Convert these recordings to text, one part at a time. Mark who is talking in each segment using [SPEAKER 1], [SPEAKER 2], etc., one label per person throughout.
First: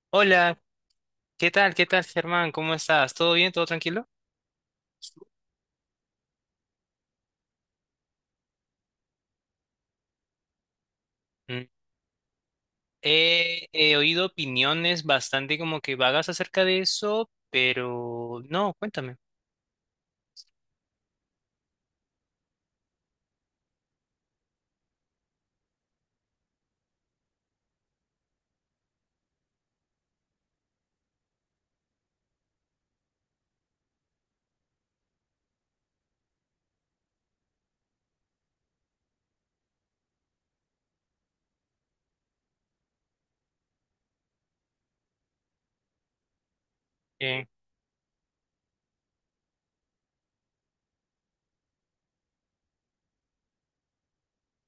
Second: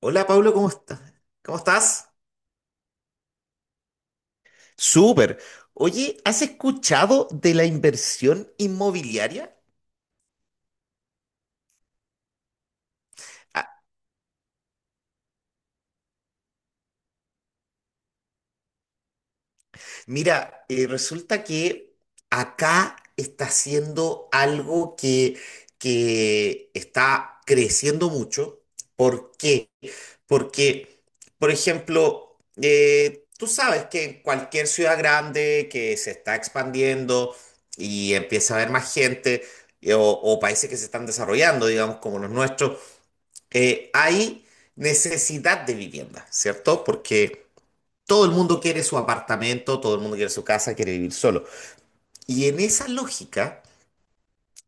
[SPEAKER 1] Hola Pablo,
[SPEAKER 2] Hola,
[SPEAKER 1] ¿cómo estás?
[SPEAKER 2] ¿qué
[SPEAKER 1] ¿Cómo
[SPEAKER 2] tal? ¿Qué tal,
[SPEAKER 1] estás?
[SPEAKER 2] Germán? ¿Cómo estás? ¿Todo bien? ¿Todo tranquilo?
[SPEAKER 1] Súper. Oye, ¿has escuchado de la inversión inmobiliaria?
[SPEAKER 2] Mm. He oído opiniones bastante como que vagas acerca de eso, pero no, cuéntame.
[SPEAKER 1] Mira, resulta que acá está haciendo algo que está creciendo mucho. ¿Por qué? Porque, por ejemplo, tú sabes que en cualquier ciudad grande que se está expandiendo y empieza a haber más gente, o países que se están desarrollando, digamos, como los nuestros, hay necesidad de vivienda, ¿cierto?
[SPEAKER 2] Eh,
[SPEAKER 1] Porque todo el mundo quiere su apartamento, todo el mundo quiere su casa, quiere vivir solo. Y en esa lógica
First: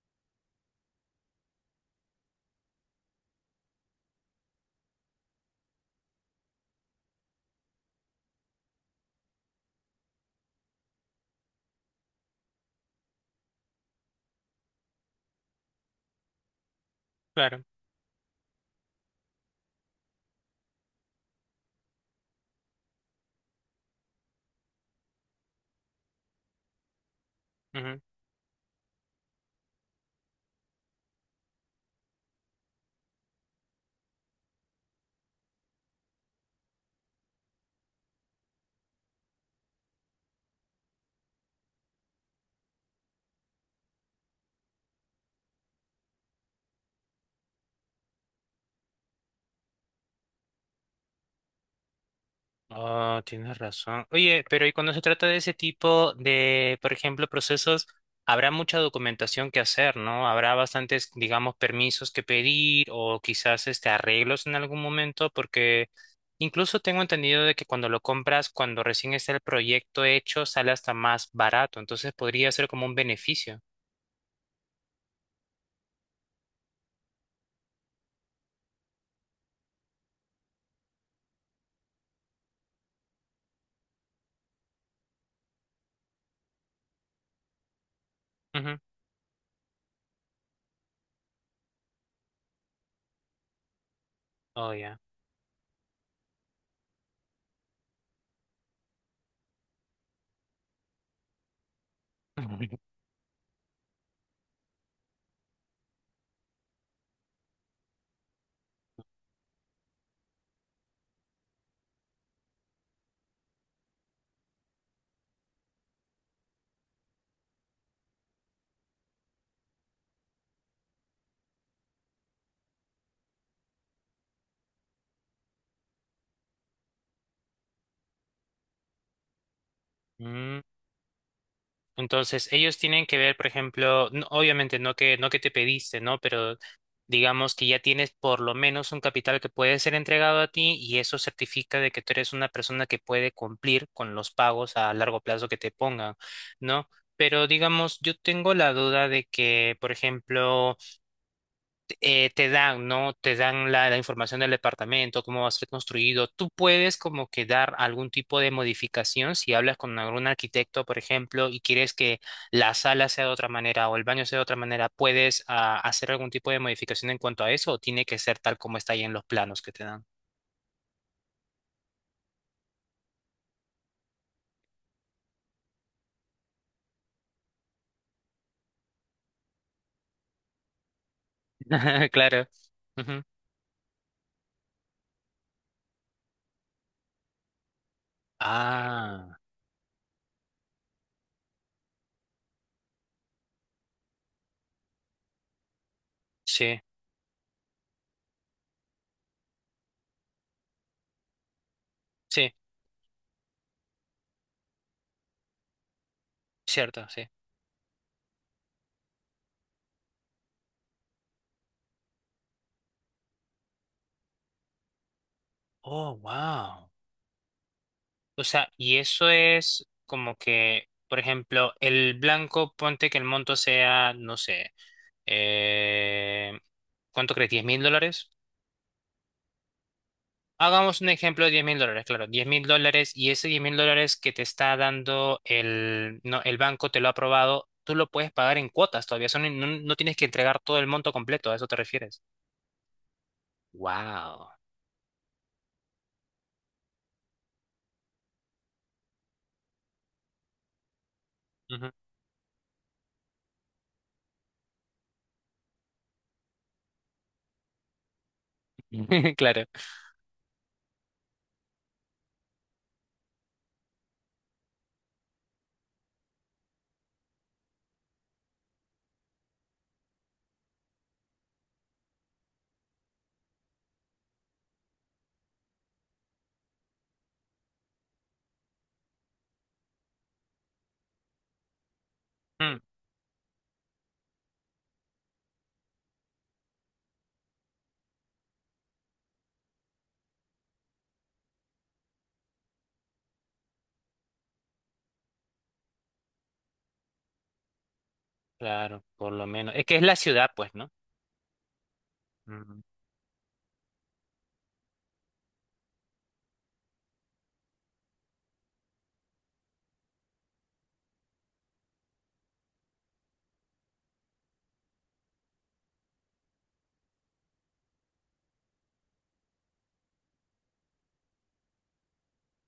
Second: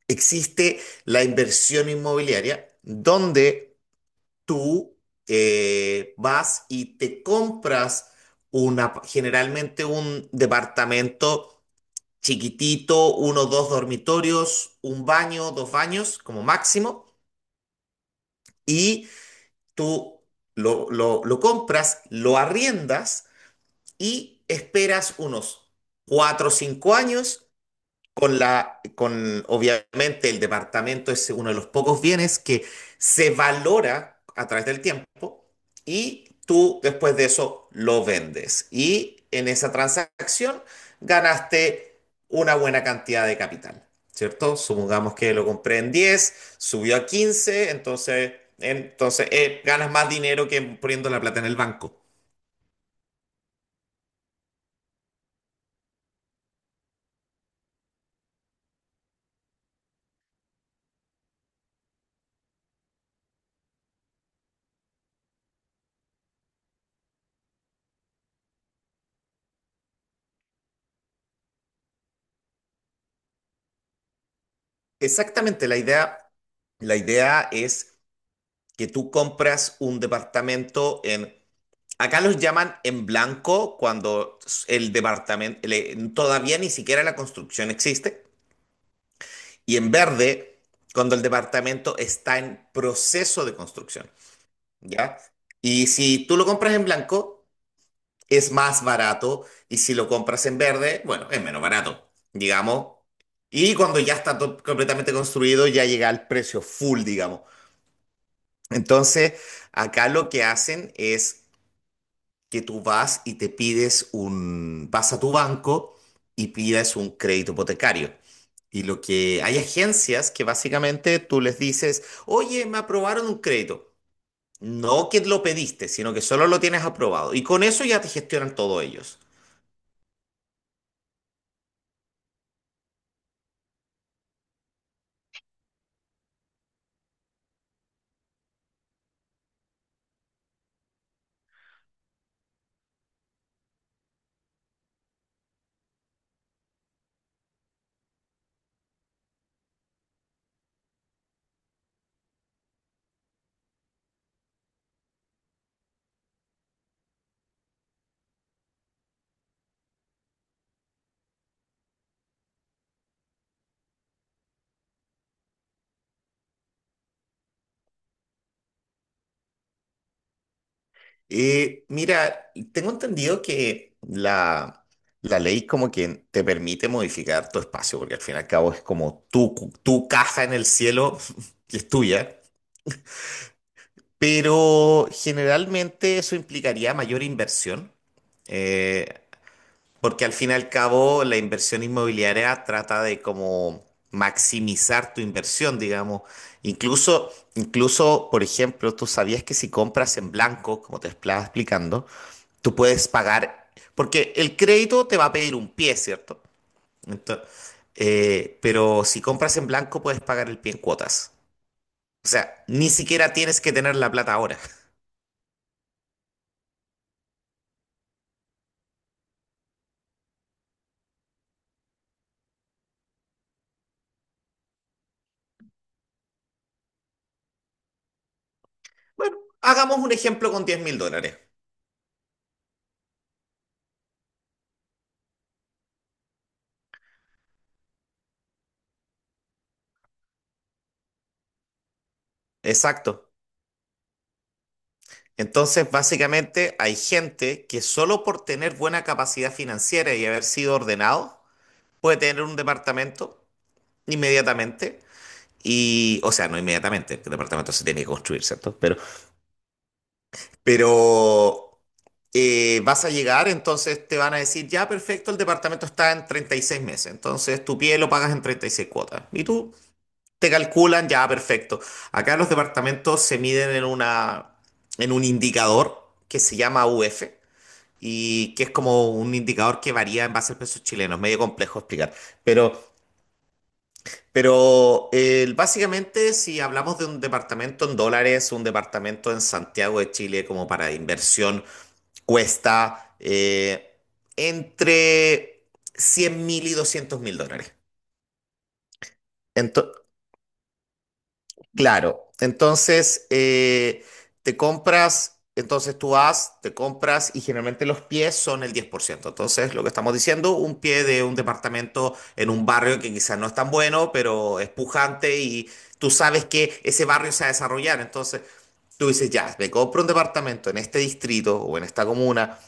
[SPEAKER 1] existe la inversión inmobiliaria donde tú vas y te compras una, generalmente un departamento chiquitito, uno o dos dormitorios, un baño, dos baños como máximo,
[SPEAKER 2] claro.
[SPEAKER 1] y tú lo compras, lo arriendas y esperas unos cuatro o cinco años con con obviamente el departamento es uno de los pocos bienes que se valora a través del tiempo y tú después de eso lo vendes. Y en esa transacción ganaste una buena cantidad de capital, ¿cierto? Supongamos que lo compré en diez, subió a quince, entonces, ganas más dinero que poniendo la plata en el banco.
[SPEAKER 2] Ah, tienes razón. Oye, pero y cuando se trata de ese tipo de, por ejemplo, procesos, habrá mucha documentación que hacer, ¿no? Habrá bastantes, digamos, permisos que pedir o quizás este arreglos en algún momento, porque incluso tengo entendido de que cuando lo compras, cuando recién está el proyecto hecho, sale hasta más barato, entonces podría ser como un beneficio.
[SPEAKER 1] Exactamente, la idea es que tú compras un departamento en... Acá los llaman en blanco cuando todavía ni siquiera la construcción existe,
[SPEAKER 2] Ujú.
[SPEAKER 1] y en verde cuando el departamento está en proceso de construcción,
[SPEAKER 2] Oh, ya.
[SPEAKER 1] ¿ya? Y si tú lo compras en blanco, es más barato, y si lo compras en verde, bueno, es menos barato, digamos. Y cuando ya está completamente construido, ya llega al precio full, digamos. Entonces, acá lo que hacen es que tú vas y te pides un, vas a tu banco y pides un crédito hipotecario. Y lo que hay agencias que básicamente tú les dices, oye, me aprobaron un crédito. No que lo pediste, sino que solo lo tienes aprobado. Y con eso ya te gestionan todo ellos.
[SPEAKER 2] Entonces, ellos tienen que ver, por ejemplo, obviamente no que te pediste, ¿no? Pero digamos que ya tienes por lo menos un capital que puede ser entregado a ti y eso certifica de que tú eres una persona que puede cumplir con los pagos a largo plazo que te pongan, ¿no? Pero digamos, yo tengo la duda de que, por ejemplo, te dan, ¿no? Te dan la información del departamento, cómo va a ser construido. Tú puedes como que dar algún tipo de modificación si hablas con algún arquitecto, por ejemplo, y quieres que la sala sea de otra manera o el baño sea de otra manera, ¿puedes hacer algún tipo de modificación en cuanto a eso o tiene que ser tal como está ahí en los planos que te dan?
[SPEAKER 1] Mira, tengo entendido que la ley como que te permite modificar tu espacio, porque al fin y al cabo es como tu casa en el cielo que es tuya.
[SPEAKER 2] Claro. Ujú.
[SPEAKER 1] Pero generalmente eso implicaría mayor inversión, eh,
[SPEAKER 2] Ah,
[SPEAKER 1] porque al fin y al cabo la inversión inmobiliaria trata de como maximizar tu inversión, digamos.
[SPEAKER 2] sí,
[SPEAKER 1] Incluso, por ejemplo, tú sabías que si compras en blanco, como te estaba explicando,
[SPEAKER 2] sí,
[SPEAKER 1] tú puedes pagar, porque el crédito te va a pedir un pie, ¿cierto?
[SPEAKER 2] cierto, sí.
[SPEAKER 1] Entonces, pero si compras en blanco, puedes pagar el pie en cuotas. O sea, ni siquiera tienes que tener la plata ahora.
[SPEAKER 2] Oh, wow. O sea, y eso es como que, por ejemplo, el blanco, ponte que el monto sea, no sé, eh, ¿cuánto crees? ¿$10.000?
[SPEAKER 1] Bueno, hagamos un ejemplo con diez mil
[SPEAKER 2] Hagamos un
[SPEAKER 1] dólares.
[SPEAKER 2] ejemplo de $10.000, claro, $10.000 y ese $10.000 que te está dando el, no, el banco, te lo ha aprobado, tú lo puedes pagar en cuotas todavía, eso no, no tienes que entregar todo el monto completo, ¿a eso te refieres?
[SPEAKER 1] Exacto.
[SPEAKER 2] Wow.
[SPEAKER 1] Entonces, básicamente, hay gente que solo por tener buena capacidad financiera y haber sido ordenado, puede tener un departamento inmediatamente. Y, o sea, no inmediatamente, el departamento se tiene que construir, ¿cierto? Pero,
[SPEAKER 2] Claro.
[SPEAKER 1] pero vas a llegar, entonces te van a decir, ya, perfecto, el departamento está en 36 meses. Entonces, tu pie lo pagas en 36 cuotas. Y tú te calculan, ya, perfecto. Acá los departamentos se miden en en un indicador que se llama UF y que es como un indicador que varía en base al peso chileno. Es medio complejo explicar, pero,
[SPEAKER 2] Mm,
[SPEAKER 1] pero básicamente si hablamos de un departamento en dólares, un departamento en Santiago de Chile como para inversión cuesta entre 100.000 y $200.000.
[SPEAKER 2] claro, por lo menos. Es que es la ciudad, pues, ¿no?
[SPEAKER 1] Claro,
[SPEAKER 2] Mm,
[SPEAKER 1] entonces te compras, entonces tú vas, te compras y generalmente los pies son el 10%. Entonces, lo que estamos diciendo, un pie de un departamento en un barrio que quizás no es tan bueno, pero es pujante y tú sabes que ese barrio se va a desarrollar. Entonces, tú dices, ya, me compro un departamento en este distrito o en esta comuna.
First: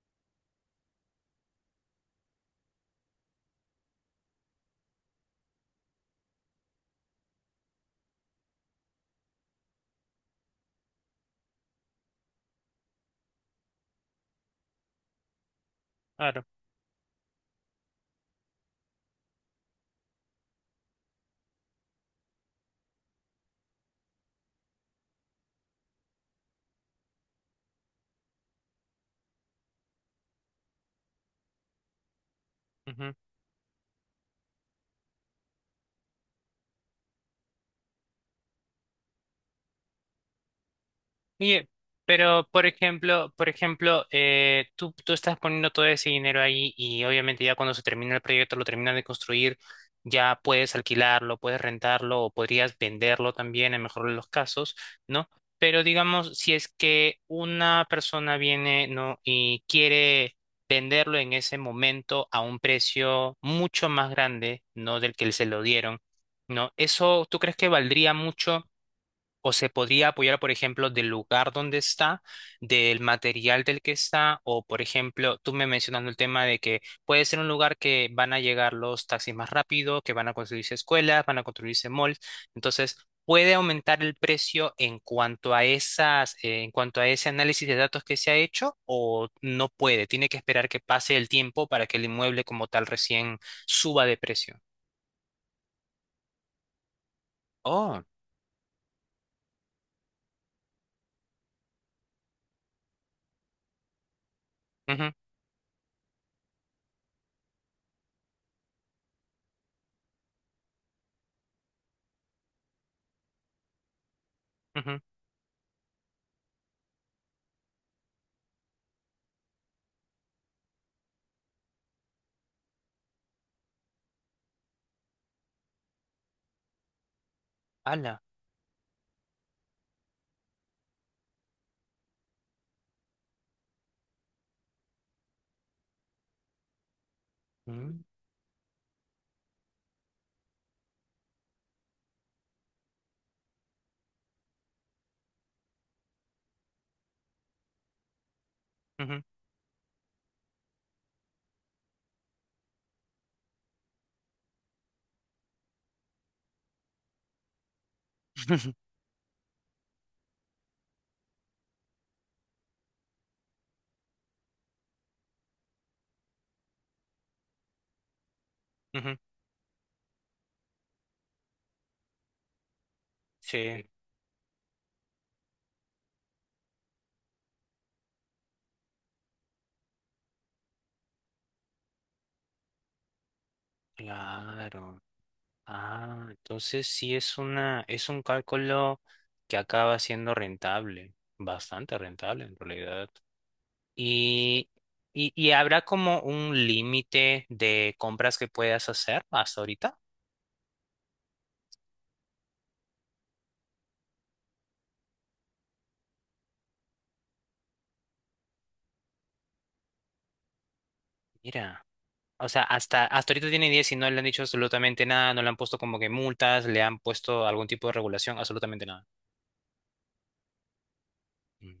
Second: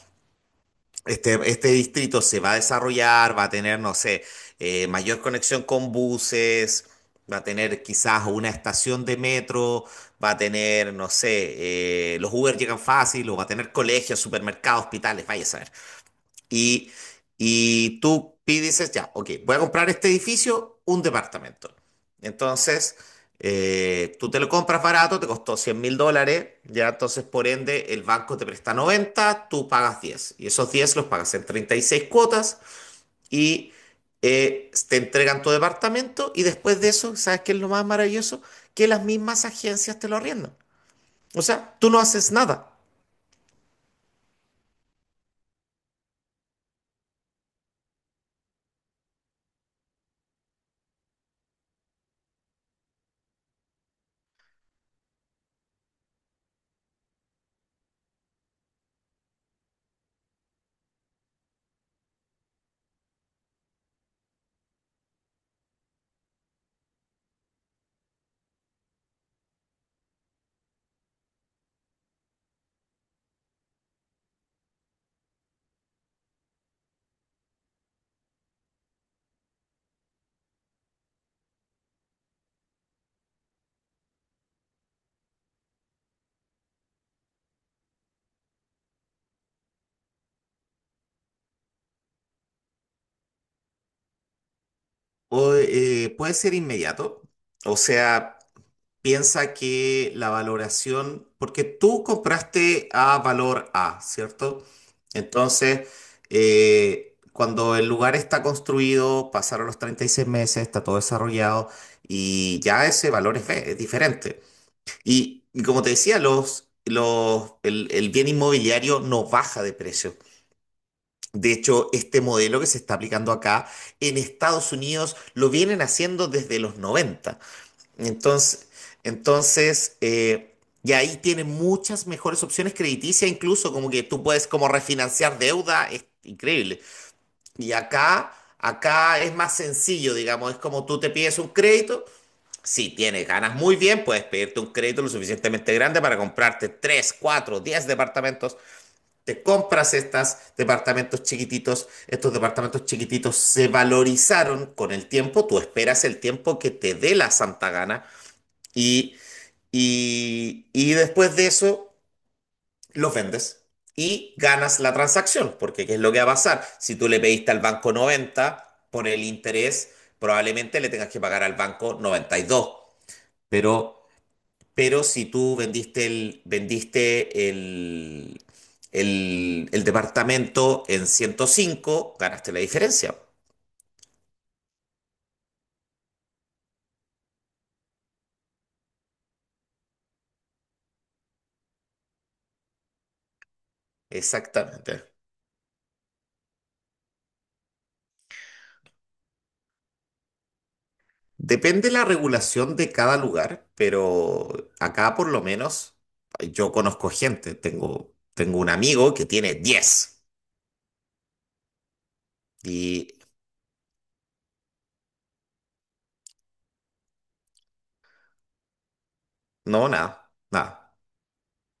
[SPEAKER 1] Este distrito se va a desarrollar, va a tener, no sé, mayor conexión con buses, va a tener quizás una estación de metro, va a tener, no sé, los Uber llegan fácil, o va a tener colegios, supermercados, hospitales, vaya a saber.
[SPEAKER 2] claro.
[SPEAKER 1] Y, dices, ya, ok, voy a comprar este edificio, un departamento. Entonces, tú te lo compras barato, te costó $100.000, ya entonces por ende el banco te presta 90, tú pagas diez. Y esos 10 los pagas en 36 cuotas y te entregan tu departamento y después de eso, ¿sabes qué es lo más maravilloso? Que las mismas agencias te lo arriendan. O
[SPEAKER 2] Oye,
[SPEAKER 1] sea, tú no haces
[SPEAKER 2] pero
[SPEAKER 1] nada.
[SPEAKER 2] por ejemplo, tú estás poniendo todo ese dinero ahí y obviamente ya cuando se termina el proyecto, lo terminan de construir, ya puedes alquilarlo, puedes rentarlo o podrías venderlo también en mejor de los casos, ¿no? Pero digamos, si es que una persona viene, ¿no? Y quiere venderlo en ese momento a un precio mucho más grande, ¿no? Del que se lo dieron, ¿no? ¿Eso tú crees que valdría mucho? O se podría apoyar, por ejemplo, del lugar donde está, del material del que está, o por ejemplo, tú me mencionando el tema de que puede ser un lugar que van a llegar los taxis más rápido, que van a construirse escuelas, van a construirse malls. Entonces, puede aumentar el precio en cuanto a esas, en cuanto a ese análisis de datos que se ha hecho, o no puede, tiene que esperar que pase el tiempo para que el inmueble como tal recién suba de precio.
[SPEAKER 1] O, puede ser inmediato. O
[SPEAKER 2] Oh,
[SPEAKER 1] sea... Piensa que la valoración, porque tú compraste a valor A, ¿cierto?
[SPEAKER 2] ujú,
[SPEAKER 1] Entonces, cuando el lugar está construido, pasaron los 36 meses, está todo desarrollado y ya ese valor es B, es diferente.
[SPEAKER 2] ujú,
[SPEAKER 1] Y como te decía, el bien inmobiliario no baja de precio. De hecho, este modelo que se está aplicando acá en Estados Unidos lo vienen haciendo desde los 90.
[SPEAKER 2] ala,
[SPEAKER 1] Entonces, entonces eh, y ahí tienes muchas mejores opciones crediticias, incluso como que tú puedes como refinanciar deuda, es increíble. Y
[SPEAKER 2] mm,
[SPEAKER 1] acá es más sencillo, digamos, es como tú te pides un crédito, si tienes ganas muy bien, puedes pedirte un crédito lo suficientemente grande para comprarte 3, 4, 10 departamentos.
[SPEAKER 2] ujú,
[SPEAKER 1] Te compras estos departamentos chiquititos se valorizaron con el tiempo, tú esperas el tiempo que te dé la santa gana y y después de eso, los vendes y ganas la transacción, porque ¿qué es lo que va a pasar? Si tú le pediste al banco 90 por
[SPEAKER 2] ujú,
[SPEAKER 1] el interés, probablemente le tengas que pagar al banco noventa y dos.
[SPEAKER 2] sí,
[SPEAKER 1] Pero, pero si tú el departamento en 105 ganaste la diferencia.
[SPEAKER 2] claro. Ah, entonces sí es una, es un cálculo que acaba siendo rentable, bastante rentable en realidad. Y,
[SPEAKER 1] Exactamente.
[SPEAKER 2] y habrá como un límite de compras que puedas hacer hasta ahorita.
[SPEAKER 1] Depende la regulación de cada lugar, pero acá por lo menos yo conozco gente. Tengo un amigo que tiene 10
[SPEAKER 2] Mira, o sea, hasta,
[SPEAKER 1] y
[SPEAKER 2] hasta ahorita tiene 10 y no le han dicho absolutamente nada, no le han puesto como que multas, le han puesto algún tipo de regulación, absolutamente nada.
[SPEAKER 1] no, nada, nada.
[SPEAKER 2] Mm.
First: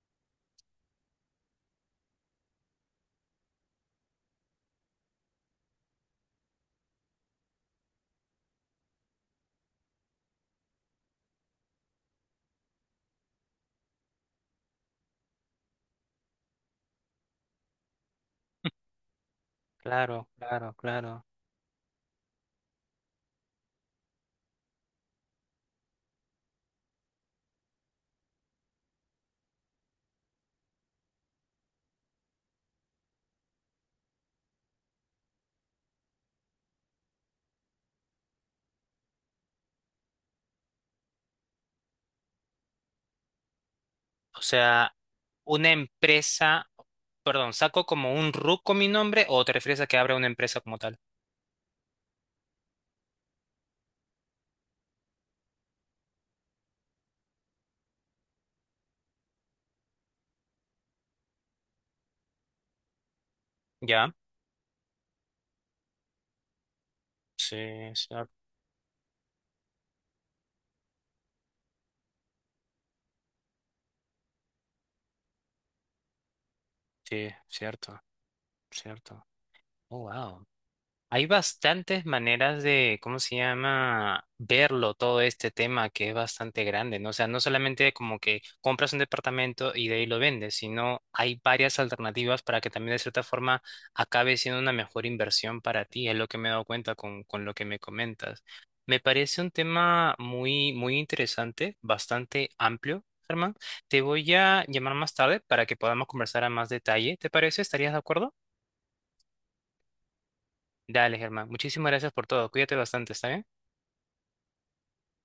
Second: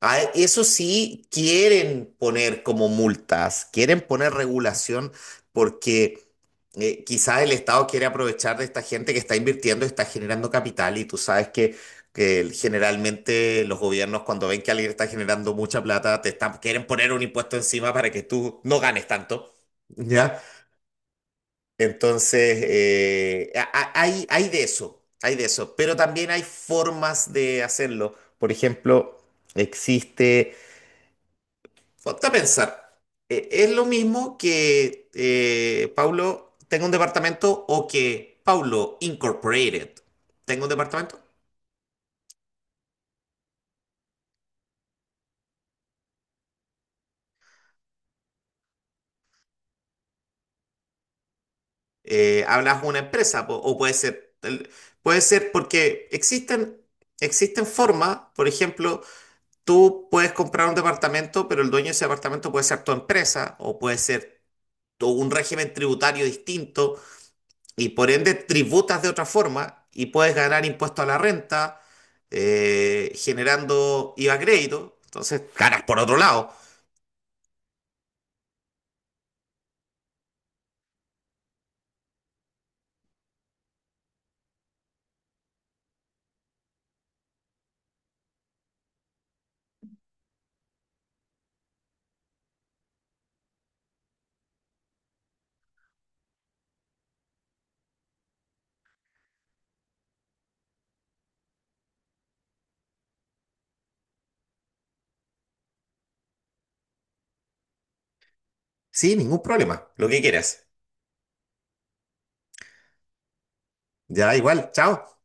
[SPEAKER 1] Ah, eso sí, quieren poner como multas, quieren poner regulación porque quizás el Estado quiere aprovechar de esta gente que está invirtiendo, está generando capital y tú sabes que generalmente los gobiernos cuando ven que alguien está generando mucha plata, te están, quieren poner un impuesto encima para que tú no ganes tanto,
[SPEAKER 2] Claro,
[SPEAKER 1] ¿ya?
[SPEAKER 2] claro, claro.
[SPEAKER 1] Entonces, hay, hay de eso, pero también hay formas de hacerlo. Por ejemplo, existe Ponte a pensar, es lo mismo que Paulo tenga un departamento o que Paulo Incorporated tenga un departamento.
[SPEAKER 2] O sea, una empresa, perdón, ¿saco como un RUC con mi nombre o te refieres a que abra una empresa como tal?
[SPEAKER 1] Hablas de una empresa o puede ser, puede ser porque existen, existen formas, por ejemplo, tú puedes comprar un departamento, pero el dueño de ese departamento puede ser tu empresa o puede
[SPEAKER 2] Ya.
[SPEAKER 1] ser un régimen tributario distinto
[SPEAKER 2] Sí,
[SPEAKER 1] y por
[SPEAKER 2] cierto,
[SPEAKER 1] ende tributas de otra forma y puedes ganar impuesto a la renta generando IVA crédito. Entonces, ganas por otro lado.
[SPEAKER 2] sí, cierto, cierto. Oh, wow. Hay bastantes maneras de, ¿cómo se llama?, verlo todo este tema que es bastante grande, ¿no? O sea, no solamente como que compras un departamento y de ahí lo vendes, sino hay varias alternativas para que también de cierta forma acabe siendo una mejor inversión para ti, es lo que me he dado cuenta con lo que me comentas. Me parece un tema muy, muy interesante, bastante amplio, Germán. Te voy a llamar más tarde para que podamos conversar a más detalle, ¿te parece? ¿Estarías de acuerdo?
[SPEAKER 1] Sí, ningún problema. Lo que quieras.
[SPEAKER 2] Dale, Germán. Muchísimas gracias por todo. Cuídate bastante, ¿está bien?
[SPEAKER 1] Ya, igual. Chao.